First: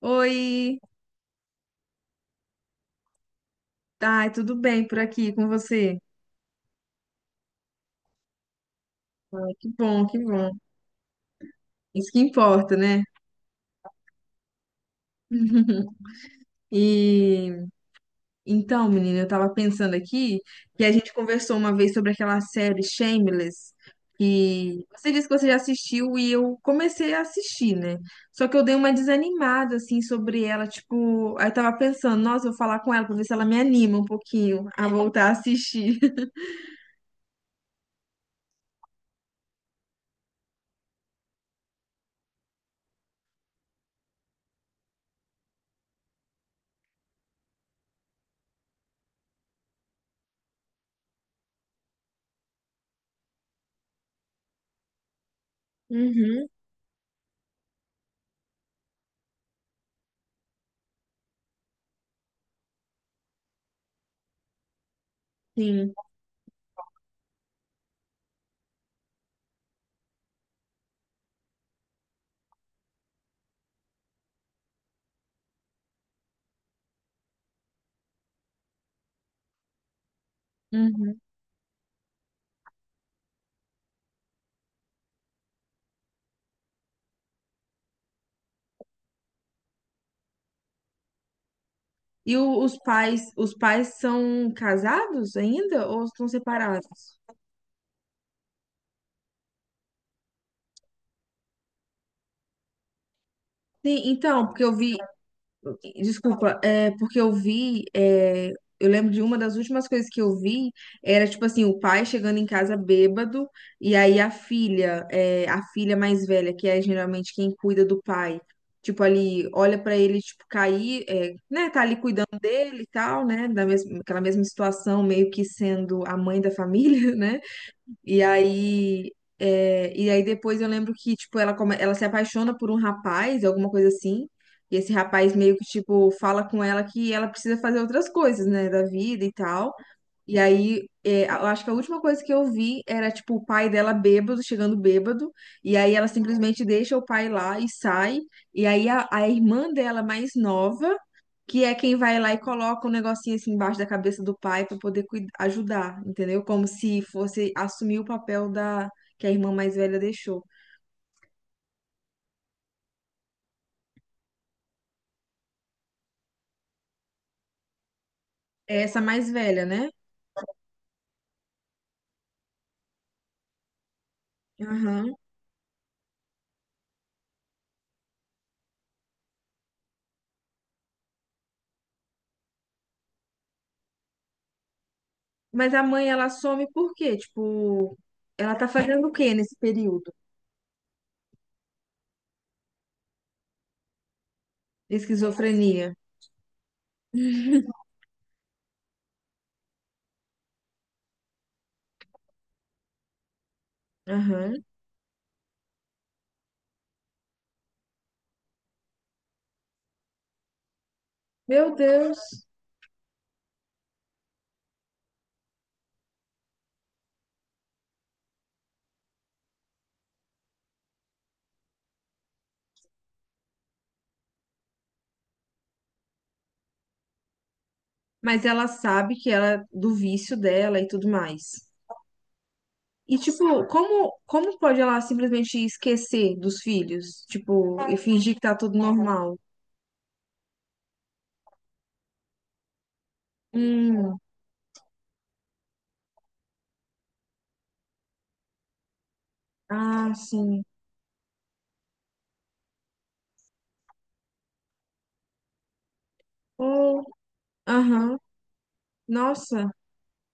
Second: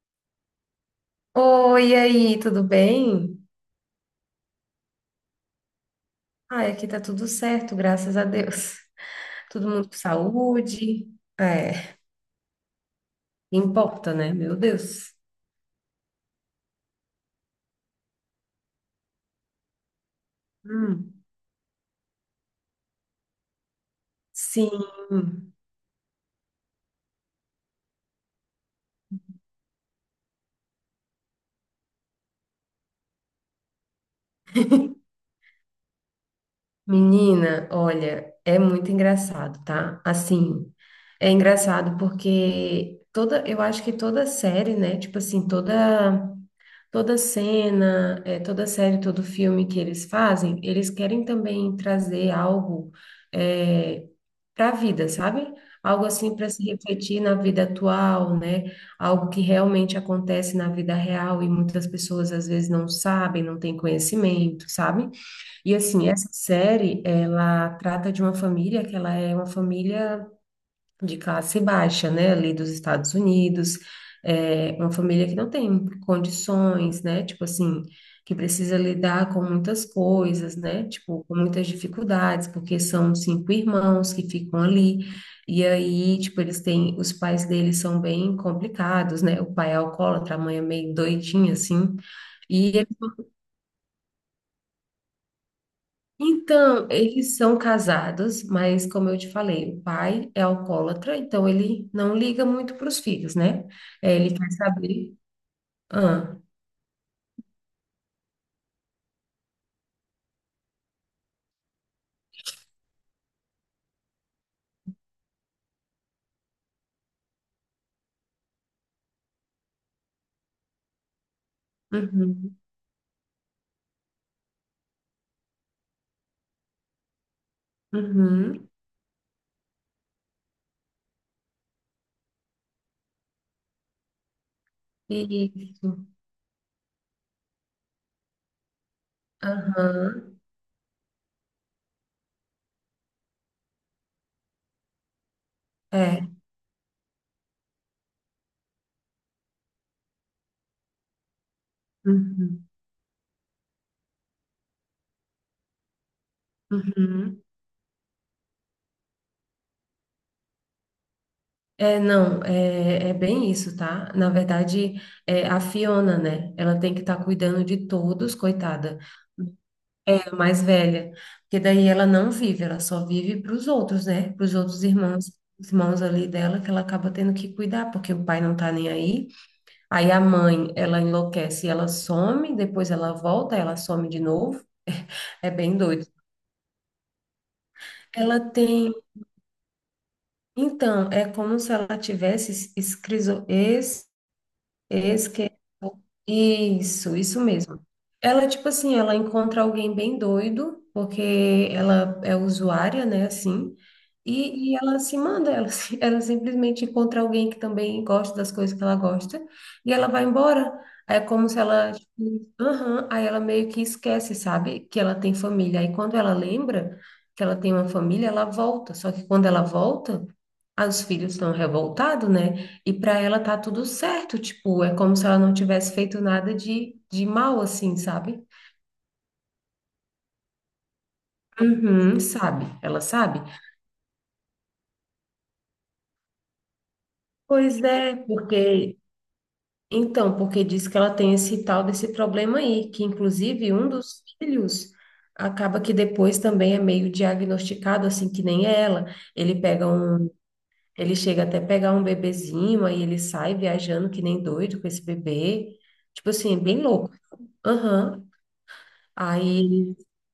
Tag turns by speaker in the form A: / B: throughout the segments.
A: Oi,
B: Oi, e aí, tudo bem?
A: tá, tudo bem por aqui com você?
B: Ai, aqui tá tudo certo, graças a Deus.
A: Ai, que
B: Todo mundo com
A: bom, que bom.
B: saúde. É,
A: Isso que importa, né?
B: importa, né? Meu Deus.
A: E então, menina, eu tava pensando aqui que a gente
B: Hum,
A: conversou uma vez sobre aquela série Shameless,
B: sim,
A: que você disse que você já assistiu e eu comecei a assistir, né? Só que eu dei uma desanimada assim sobre ela, tipo, aí eu tava pensando, nossa, eu vou falar com ela pra ver se ela me anima um pouquinho a voltar a assistir.
B: menina, olha, é muito engraçado, tá? Assim, é engraçado porque toda, eu acho que toda série, né? Tipo assim, toda cena, toda série, todo filme que eles fazem, eles querem também trazer algo para a vida, sabe? Algo assim
A: Uhum,
B: para se refletir na vida atual, né? Algo que realmente acontece na vida real e muitas pessoas às vezes não sabem, não têm conhecimento, sabe? E assim, essa série, ela trata de uma família que ela é uma família de classe baixa, né, ali dos Estados Unidos, é, uma família que não tem condições, né, tipo assim, que precisa lidar com muitas coisas, né,
A: sim.
B: tipo, com muitas dificuldades, porque são cinco irmãos que ficam ali, e aí, tipo, eles têm, os pais deles são bem complicados, né, o pai é alcoólatra, a mãe é meio doidinha, assim, e
A: Os
B: eles
A: pais, os pais são casados ainda ou estão
B: então,
A: separados?
B: eles são casados, mas como eu te falei, o pai é alcoólatra, então ele não liga muito para os filhos, né?
A: Sim,
B: É, ele
A: então,
B: quer
A: porque eu vi,
B: saber. Ah,
A: desculpa, é porque eu vi, é, eu lembro de uma das últimas coisas que eu vi era tipo assim, o pai chegando em casa bêbado e aí a filha, é, a filha mais velha, que é geralmente quem cuida do pai, tipo ali, olha pra ele tipo cair, é, né, tá ali cuidando
B: uhum,
A: dele e tal, né, da mesma, aquela mesma situação, meio que sendo a mãe da família, né? E
B: uhum,
A: aí, é, e aí depois eu lembro que, tipo, ela, ela se apaixona por um rapaz, alguma coisa assim. E esse rapaz meio que,
B: isso,
A: tipo, fala com ela que ela precisa fazer outras coisas, né, da vida e tal.
B: aham,
A: E aí, é, eu acho que a última coisa que eu vi era, tipo, o pai dela bêbado, chegando bêbado. E aí ela
B: é,
A: simplesmente deixa o pai lá e sai. E aí a irmã dela mais nova que é quem vai lá e
B: uhum,
A: coloca um negocinho assim embaixo da cabeça do pai para poder ajudar, entendeu? Como se
B: uhum.
A: fosse assumir o papel da que a irmã mais velha deixou.
B: É, não, é, é bem isso, tá? Na verdade, é, a Fiona, né? Ela tem que estar cuidando de todos,
A: É
B: coitada.
A: essa mais velha, né?
B: Mais velha, porque daí ela não vive, ela só vive para os outros, né? Para os outros
A: Aham.
B: irmãos, os irmãos ali dela, que ela acaba tendo que cuidar, porque o pai não tá nem aí. Aí a mãe, ela enlouquece, e ela some, depois ela volta, ela some de novo. É
A: Mas
B: bem
A: a
B: doido.
A: mãe, ela some por quê? Tipo,
B: Ela
A: ela tá
B: tem,
A: fazendo o quê nesse período?
B: então, é como se ela tivesse esquerda.
A: Esquizofrenia.
B: Isso mesmo. Ela, tipo assim, ela encontra alguém bem doido, porque ela é usuária, né, assim,
A: Aham.
B: e ela se manda, ela, ela simplesmente encontra alguém que também gosta das coisas que ela gosta, e ela vai embora. Aí é como se
A: Meu
B: ela,
A: Deus.
B: tipo, aham, aí ela meio que esquece, sabe, que ela tem família. Aí quando ela lembra que ela tem uma família, ela volta. Só que quando ela volta, aí os filhos estão revoltados, né? E para ela tá tudo certo, tipo, é como se ela não tivesse feito nada de mal, assim, sabe?
A: Mas ela sabe que ela do vício dela e tudo mais.
B: Uhum, sabe, ela
A: E
B: sabe.
A: tipo, como pode ela simplesmente esquecer dos filhos, tipo,
B: Pois
A: e
B: é,
A: fingir que tá tudo
B: porque.
A: normal?
B: Então, porque diz que ela tem esse tal desse problema aí, que inclusive um
A: Hum,
B: dos filhos acaba que depois também é meio diagnosticado, assim, que nem ela. Ele pega
A: ah,
B: um.
A: sim.
B: Ele chega até pegar um bebezinho, aí ele sai viajando que nem doido com esse bebê. Tipo assim, é bem
A: Ou,
B: louco.
A: aham,
B: Aham.
A: nossa.
B: Aí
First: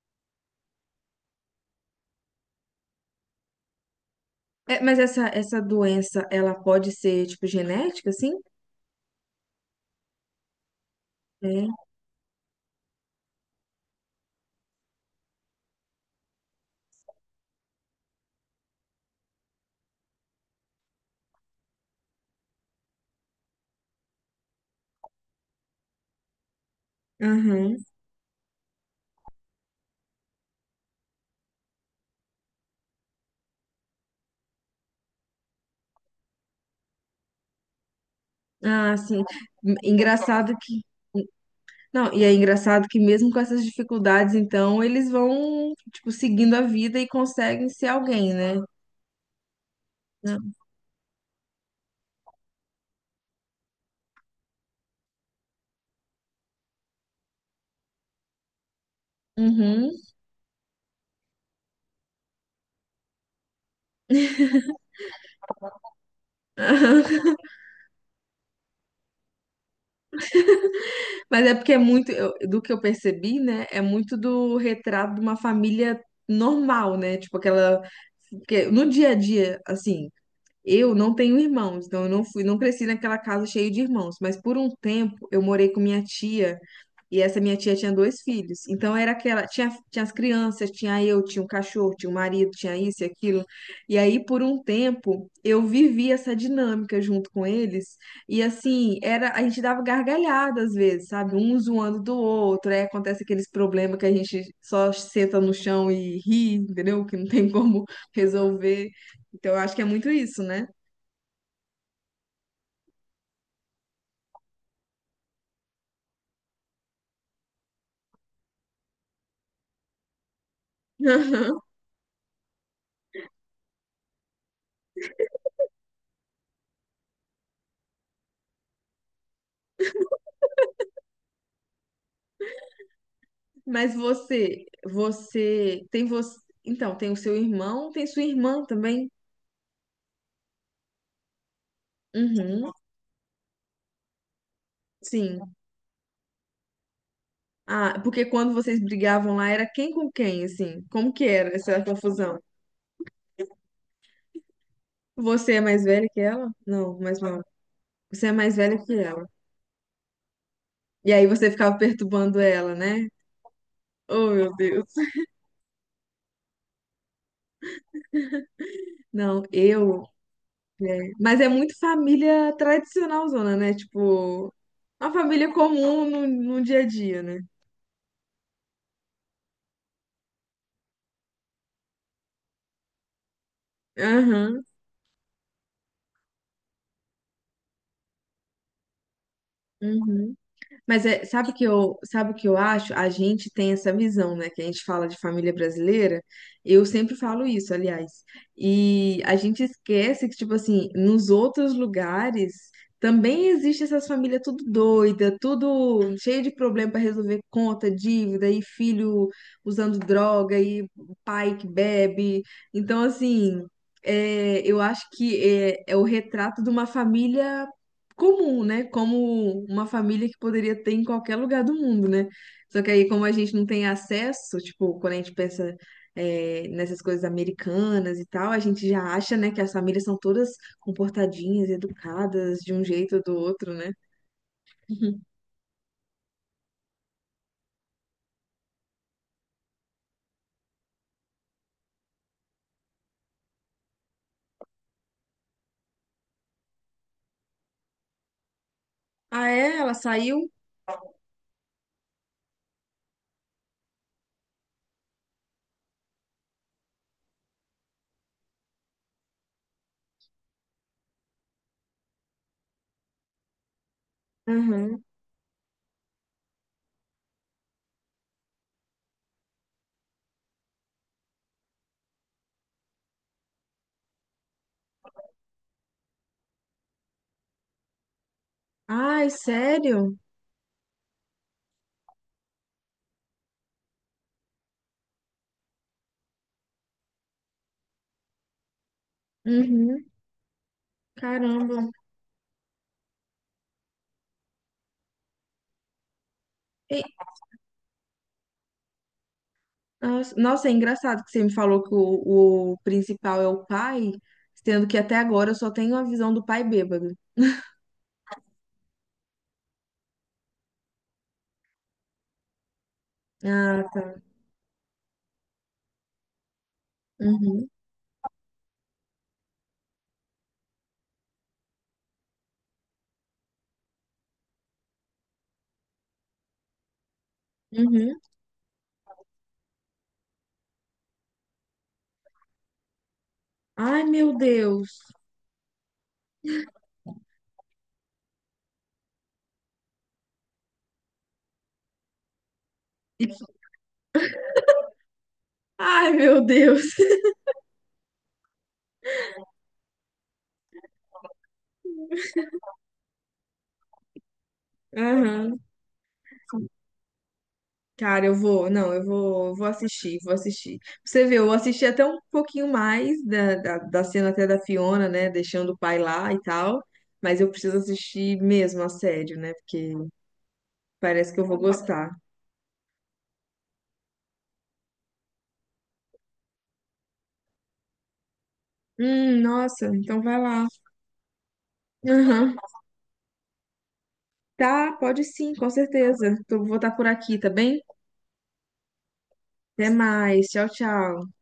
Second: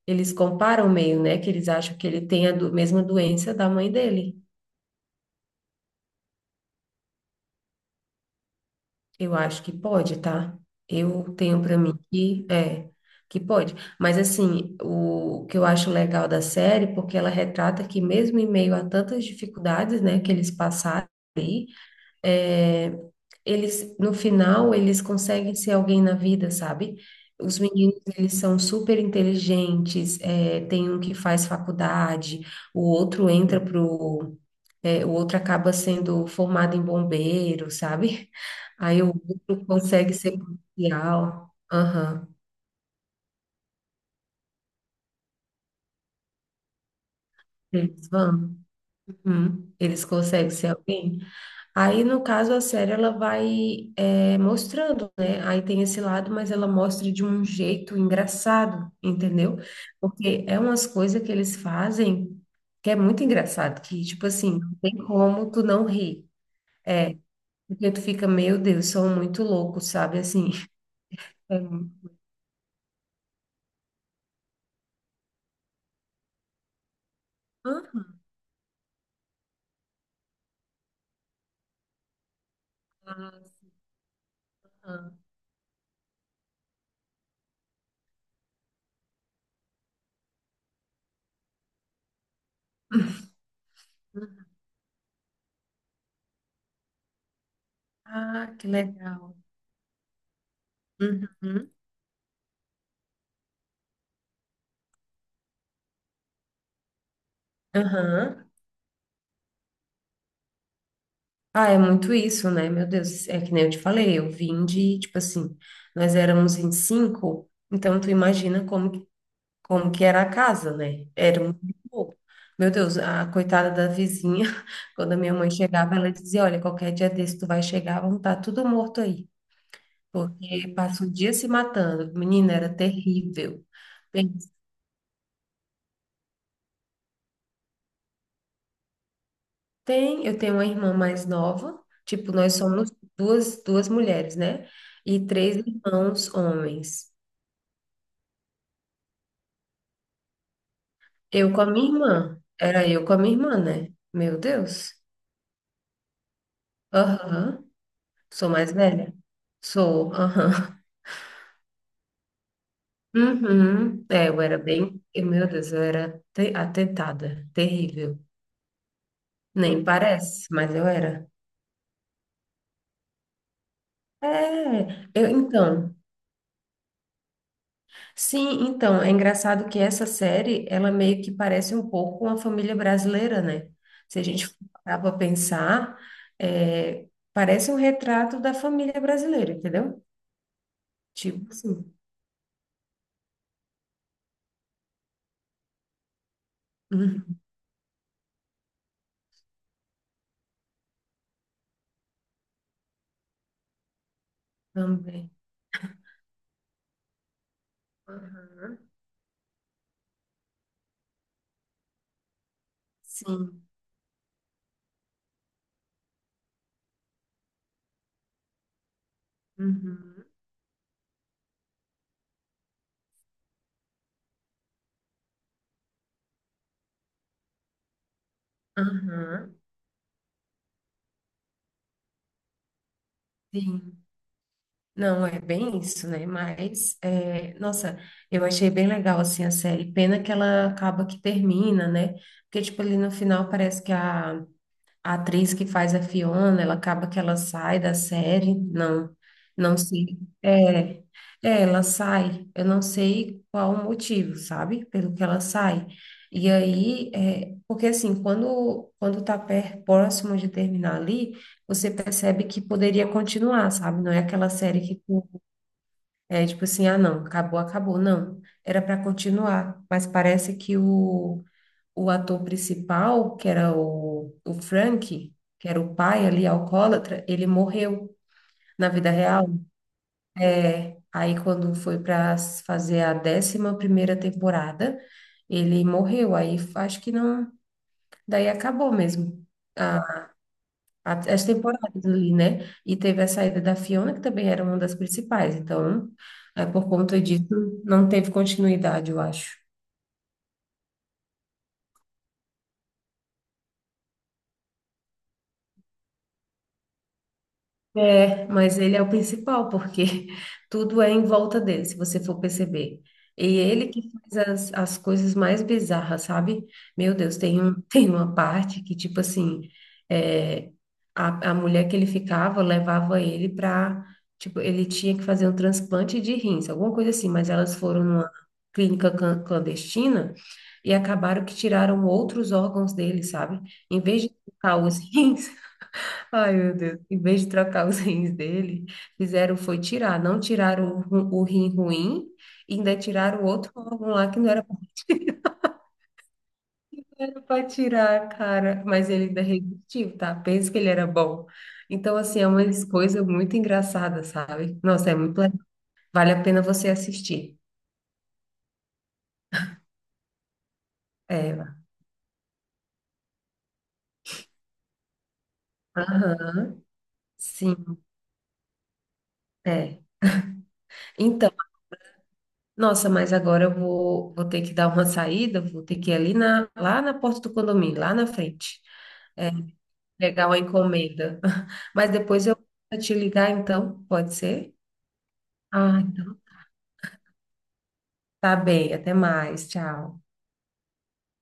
B: eles comparam meio, né? Que eles acham que ele tem a mesma doença da mãe dele.
A: É, mas essa doença, ela pode ser, tipo, genética, assim?
B: Eu acho que pode, tá? Eu tenho
A: É,
B: pra mim que é que pode. Mas assim, o que eu acho legal da série, porque ela retrata que mesmo em meio a tantas dificuldades, né, que eles passaram aí, é, eles no final eles conseguem ser alguém na vida, sabe? Os
A: aham.
B: meninos, eles são super inteligentes, é, tem um que faz faculdade, o outro entra pro é, o outro acaba sendo formado em bombeiro, sabe?
A: Ah,
B: Aí o
A: sim.
B: outro consegue ser
A: Engraçado que...
B: policial.
A: Não, e
B: Aham.
A: é engraçado que mesmo com essas dificuldades, então, eles vão, tipo, seguindo a vida e conseguem ser
B: Eles
A: alguém, né?
B: vão. Uhum. Eles conseguem
A: Não.
B: ser alguém. Aí, no caso, a série ela vai é, mostrando, né? Aí tem esse lado, mas ela mostra de um jeito engraçado, entendeu?
A: Uhum.
B: Porque é umas coisas que eles fazem que é muito engraçado, que, tipo assim, não tem como tu não rir. Porque tu fica, meu Deus, são muito loucos, sabe? Assim,
A: Mas é
B: é
A: porque é muito,
B: muito.
A: do que eu percebi, né? É muito do retrato de uma família normal, né? Tipo, aquela... Porque no dia a dia, assim... Eu não tenho irmãos, então eu não fui, não cresci naquela casa cheia de irmãos, mas por um
B: Aham.
A: tempo eu morei com minha tia e essa minha tia tinha dois filhos. Então era aquela, tinha as crianças, tinha eu, tinha um cachorro, tinha um marido, tinha isso e aquilo. E aí por um tempo eu vivi essa dinâmica junto com eles e
B: Ah, que
A: assim, era
B: legal.
A: a gente dava gargalhada às vezes, sabe? Um
B: Uhum.
A: zoando do outro, aí acontece aqueles problemas que a gente só senta no chão e ri, entendeu? Que não tem como
B: Aham.
A: resolver. Então eu acho que é muito isso, né?
B: Ah, é muito isso, né? Meu Deus, é que nem eu te falei, eu vim de, tipo assim, nós éramos 25, então tu imagina como, como que era a casa, né? Era muito
A: Aham.
B: pouco. Meu Deus, a coitada da vizinha, quando a minha mãe chegava, ela dizia, olha, qualquer dia desse tu vai chegar, vão estar tudo morto aí, porque passa o dia se matando. Menina, era terrível.
A: Mas você tem você, então tem o seu irmão, tem sua irmã também?
B: Tem, eu tenho uma irmã mais nova, tipo, nós
A: Uhum,
B: somos duas, duas mulheres, né? E
A: sim.
B: três irmãos homens.
A: Ah, porque quando vocês brigavam lá era quem com quem, assim? Como que
B: Eu
A: era
B: com a
A: essa
B: minha
A: confusão?
B: irmã, era eu com a minha irmã, né? Meu Deus.
A: Você é mais velha que ela? Não, mais nova.
B: Aham.
A: Você é
B: Sou
A: mais
B: mais
A: velha que
B: velha?
A: ela.
B: Sou, aham.
A: E aí você ficava perturbando ela, né?
B: Uhum. É,
A: Oh,
B: eu
A: meu
B: era
A: Deus.
B: bem, e, meu Deus, eu era atentada, terrível.
A: Não,
B: Nem
A: eu.
B: parece, mas eu
A: Né?
B: era.
A: Mas é muito família tradicional, zona, né? Tipo,
B: É,
A: uma
B: eu,
A: família
B: então,
A: comum no, no dia a dia, né?
B: sim, então, é engraçado que essa série, ela meio que parece um pouco uma família brasileira, né? Se a gente
A: Aham,
B: parar para pensar, é, parece um retrato da família brasileira, entendeu?
A: uhum. Mas é,
B: Tipo assim.
A: sabe o que eu acho? A gente tem essa visão, né? Que a gente fala de família brasileira. Eu sempre
B: Uhum,
A: falo isso, aliás. E a gente esquece que, tipo assim, nos outros lugares também existe essas famílias tudo
B: também.
A: doida, tudo cheio de problema para resolver conta, dívida e
B: Aham,
A: filho usando droga e pai que bebe. Então,
B: sim.
A: assim, é, eu acho que é, é o retrato de uma família comum, né? Como uma
B: Uhum.
A: família que poderia ter em qualquer lugar do mundo, né? Só que aí, como a gente não tem acesso, tipo, quando a gente pensa, é, nessas coisas americanas e tal, a gente já acha, né,
B: Aham,
A: que as famílias são todas comportadinhas, educadas, de um jeito ou do outro, né?
B: sim.
A: Uhum.
B: Não, é bem isso, né? Mas, é, nossa, eu achei bem legal, assim, a série. Pena que ela acaba que termina, né? Porque, tipo, ali no final parece que a atriz que faz a Fiona, ela acaba que ela sai da série, não,
A: Ah,
B: não
A: é? Ela
B: sei.
A: saiu?
B: É, é, ela sai, eu não sei qual o motivo, sabe? Pelo que ela sai. E aí, é, porque assim, quando tá próximo de terminar ali, você percebe que poderia continuar, sabe? Não é aquela série que
A: Aham.
B: é tipo assim, ah, não, acabou, acabou, não. Era para continuar, mas parece que o ator principal, que era o Frank, que era o pai ali, alcoólatra, ele morreu na vida
A: Ai,
B: real.
A: sério?
B: É. Aí, quando foi para fazer a 11ª temporada, ele morreu. Aí, acho que não. Daí acabou mesmo.
A: Uhum.
B: a- As
A: Caramba.
B: temporadas ali, né? E teve a saída da Fiona, que também era uma das principais. Então, é, por
A: E-
B: conta disso, não teve continuidade, eu acho.
A: Nossa, nossa, é engraçado que você me falou que o principal é o pai, sendo que até agora eu só tenho a visão do pai bêbado.
B: É, mas ele é o principal, porque tudo é em volta dele, se você for perceber. E
A: Ah,
B: ele que
A: tá.
B: faz as coisas mais bizarras, sabe? Meu Deus, tem
A: Uhum.
B: um, tem uma parte que, tipo assim, é, a mulher que ele ficava levava ele pra. Tipo, ele tinha que fazer um transplante de rins, alguma coisa assim, mas elas foram
A: Uhum.
B: numa clínica clandestina e acabaram que tiraram outros órgãos dele, sabe? Em
A: Ai,
B: vez de
A: meu
B: colocar
A: Deus.
B: os rins. Ai, meu Deus. Em vez de trocar os rins dele, fizeram foi tirar. Não tiraram o rim ruim, ainda tiraram o outro órgão lá que não era
A: Ai, meu Deus.
B: para tirar, cara. Mas ele ainda resistiu, tá? Pensa que ele era bom. Então, assim, é uma coisa muito engraçada, sabe? Nossa, é muito legal.
A: Aham.
B: Vale a pena você assistir.
A: Cara, eu vou, não, eu vou, vou assistir, vou assistir. Pra você vê, eu
B: É.
A: assisti até um pouquinho mais da, da, da cena até da Fiona, né, deixando o pai lá e tal,
B: Aham,
A: mas eu preciso
B: sim,
A: assistir mesmo a sério, né, porque
B: é.
A: parece que eu
B: Então,
A: vou gostar.
B: nossa, mas agora eu vou ter que dar uma saída, vou ter que ir ali na, lá na porta do condomínio, lá na frente.
A: Nossa, então vai
B: Legal a
A: lá.
B: encomenda. Mas depois eu
A: Aham.
B: vou te ligar, então, pode ser?
A: Tá, pode sim, com
B: Ah,
A: certeza.
B: então.
A: Tô, vou estar por aqui, tá bem?
B: Tá bem, até mais.
A: Até
B: Tchau.
A: mais, tchau, tchau.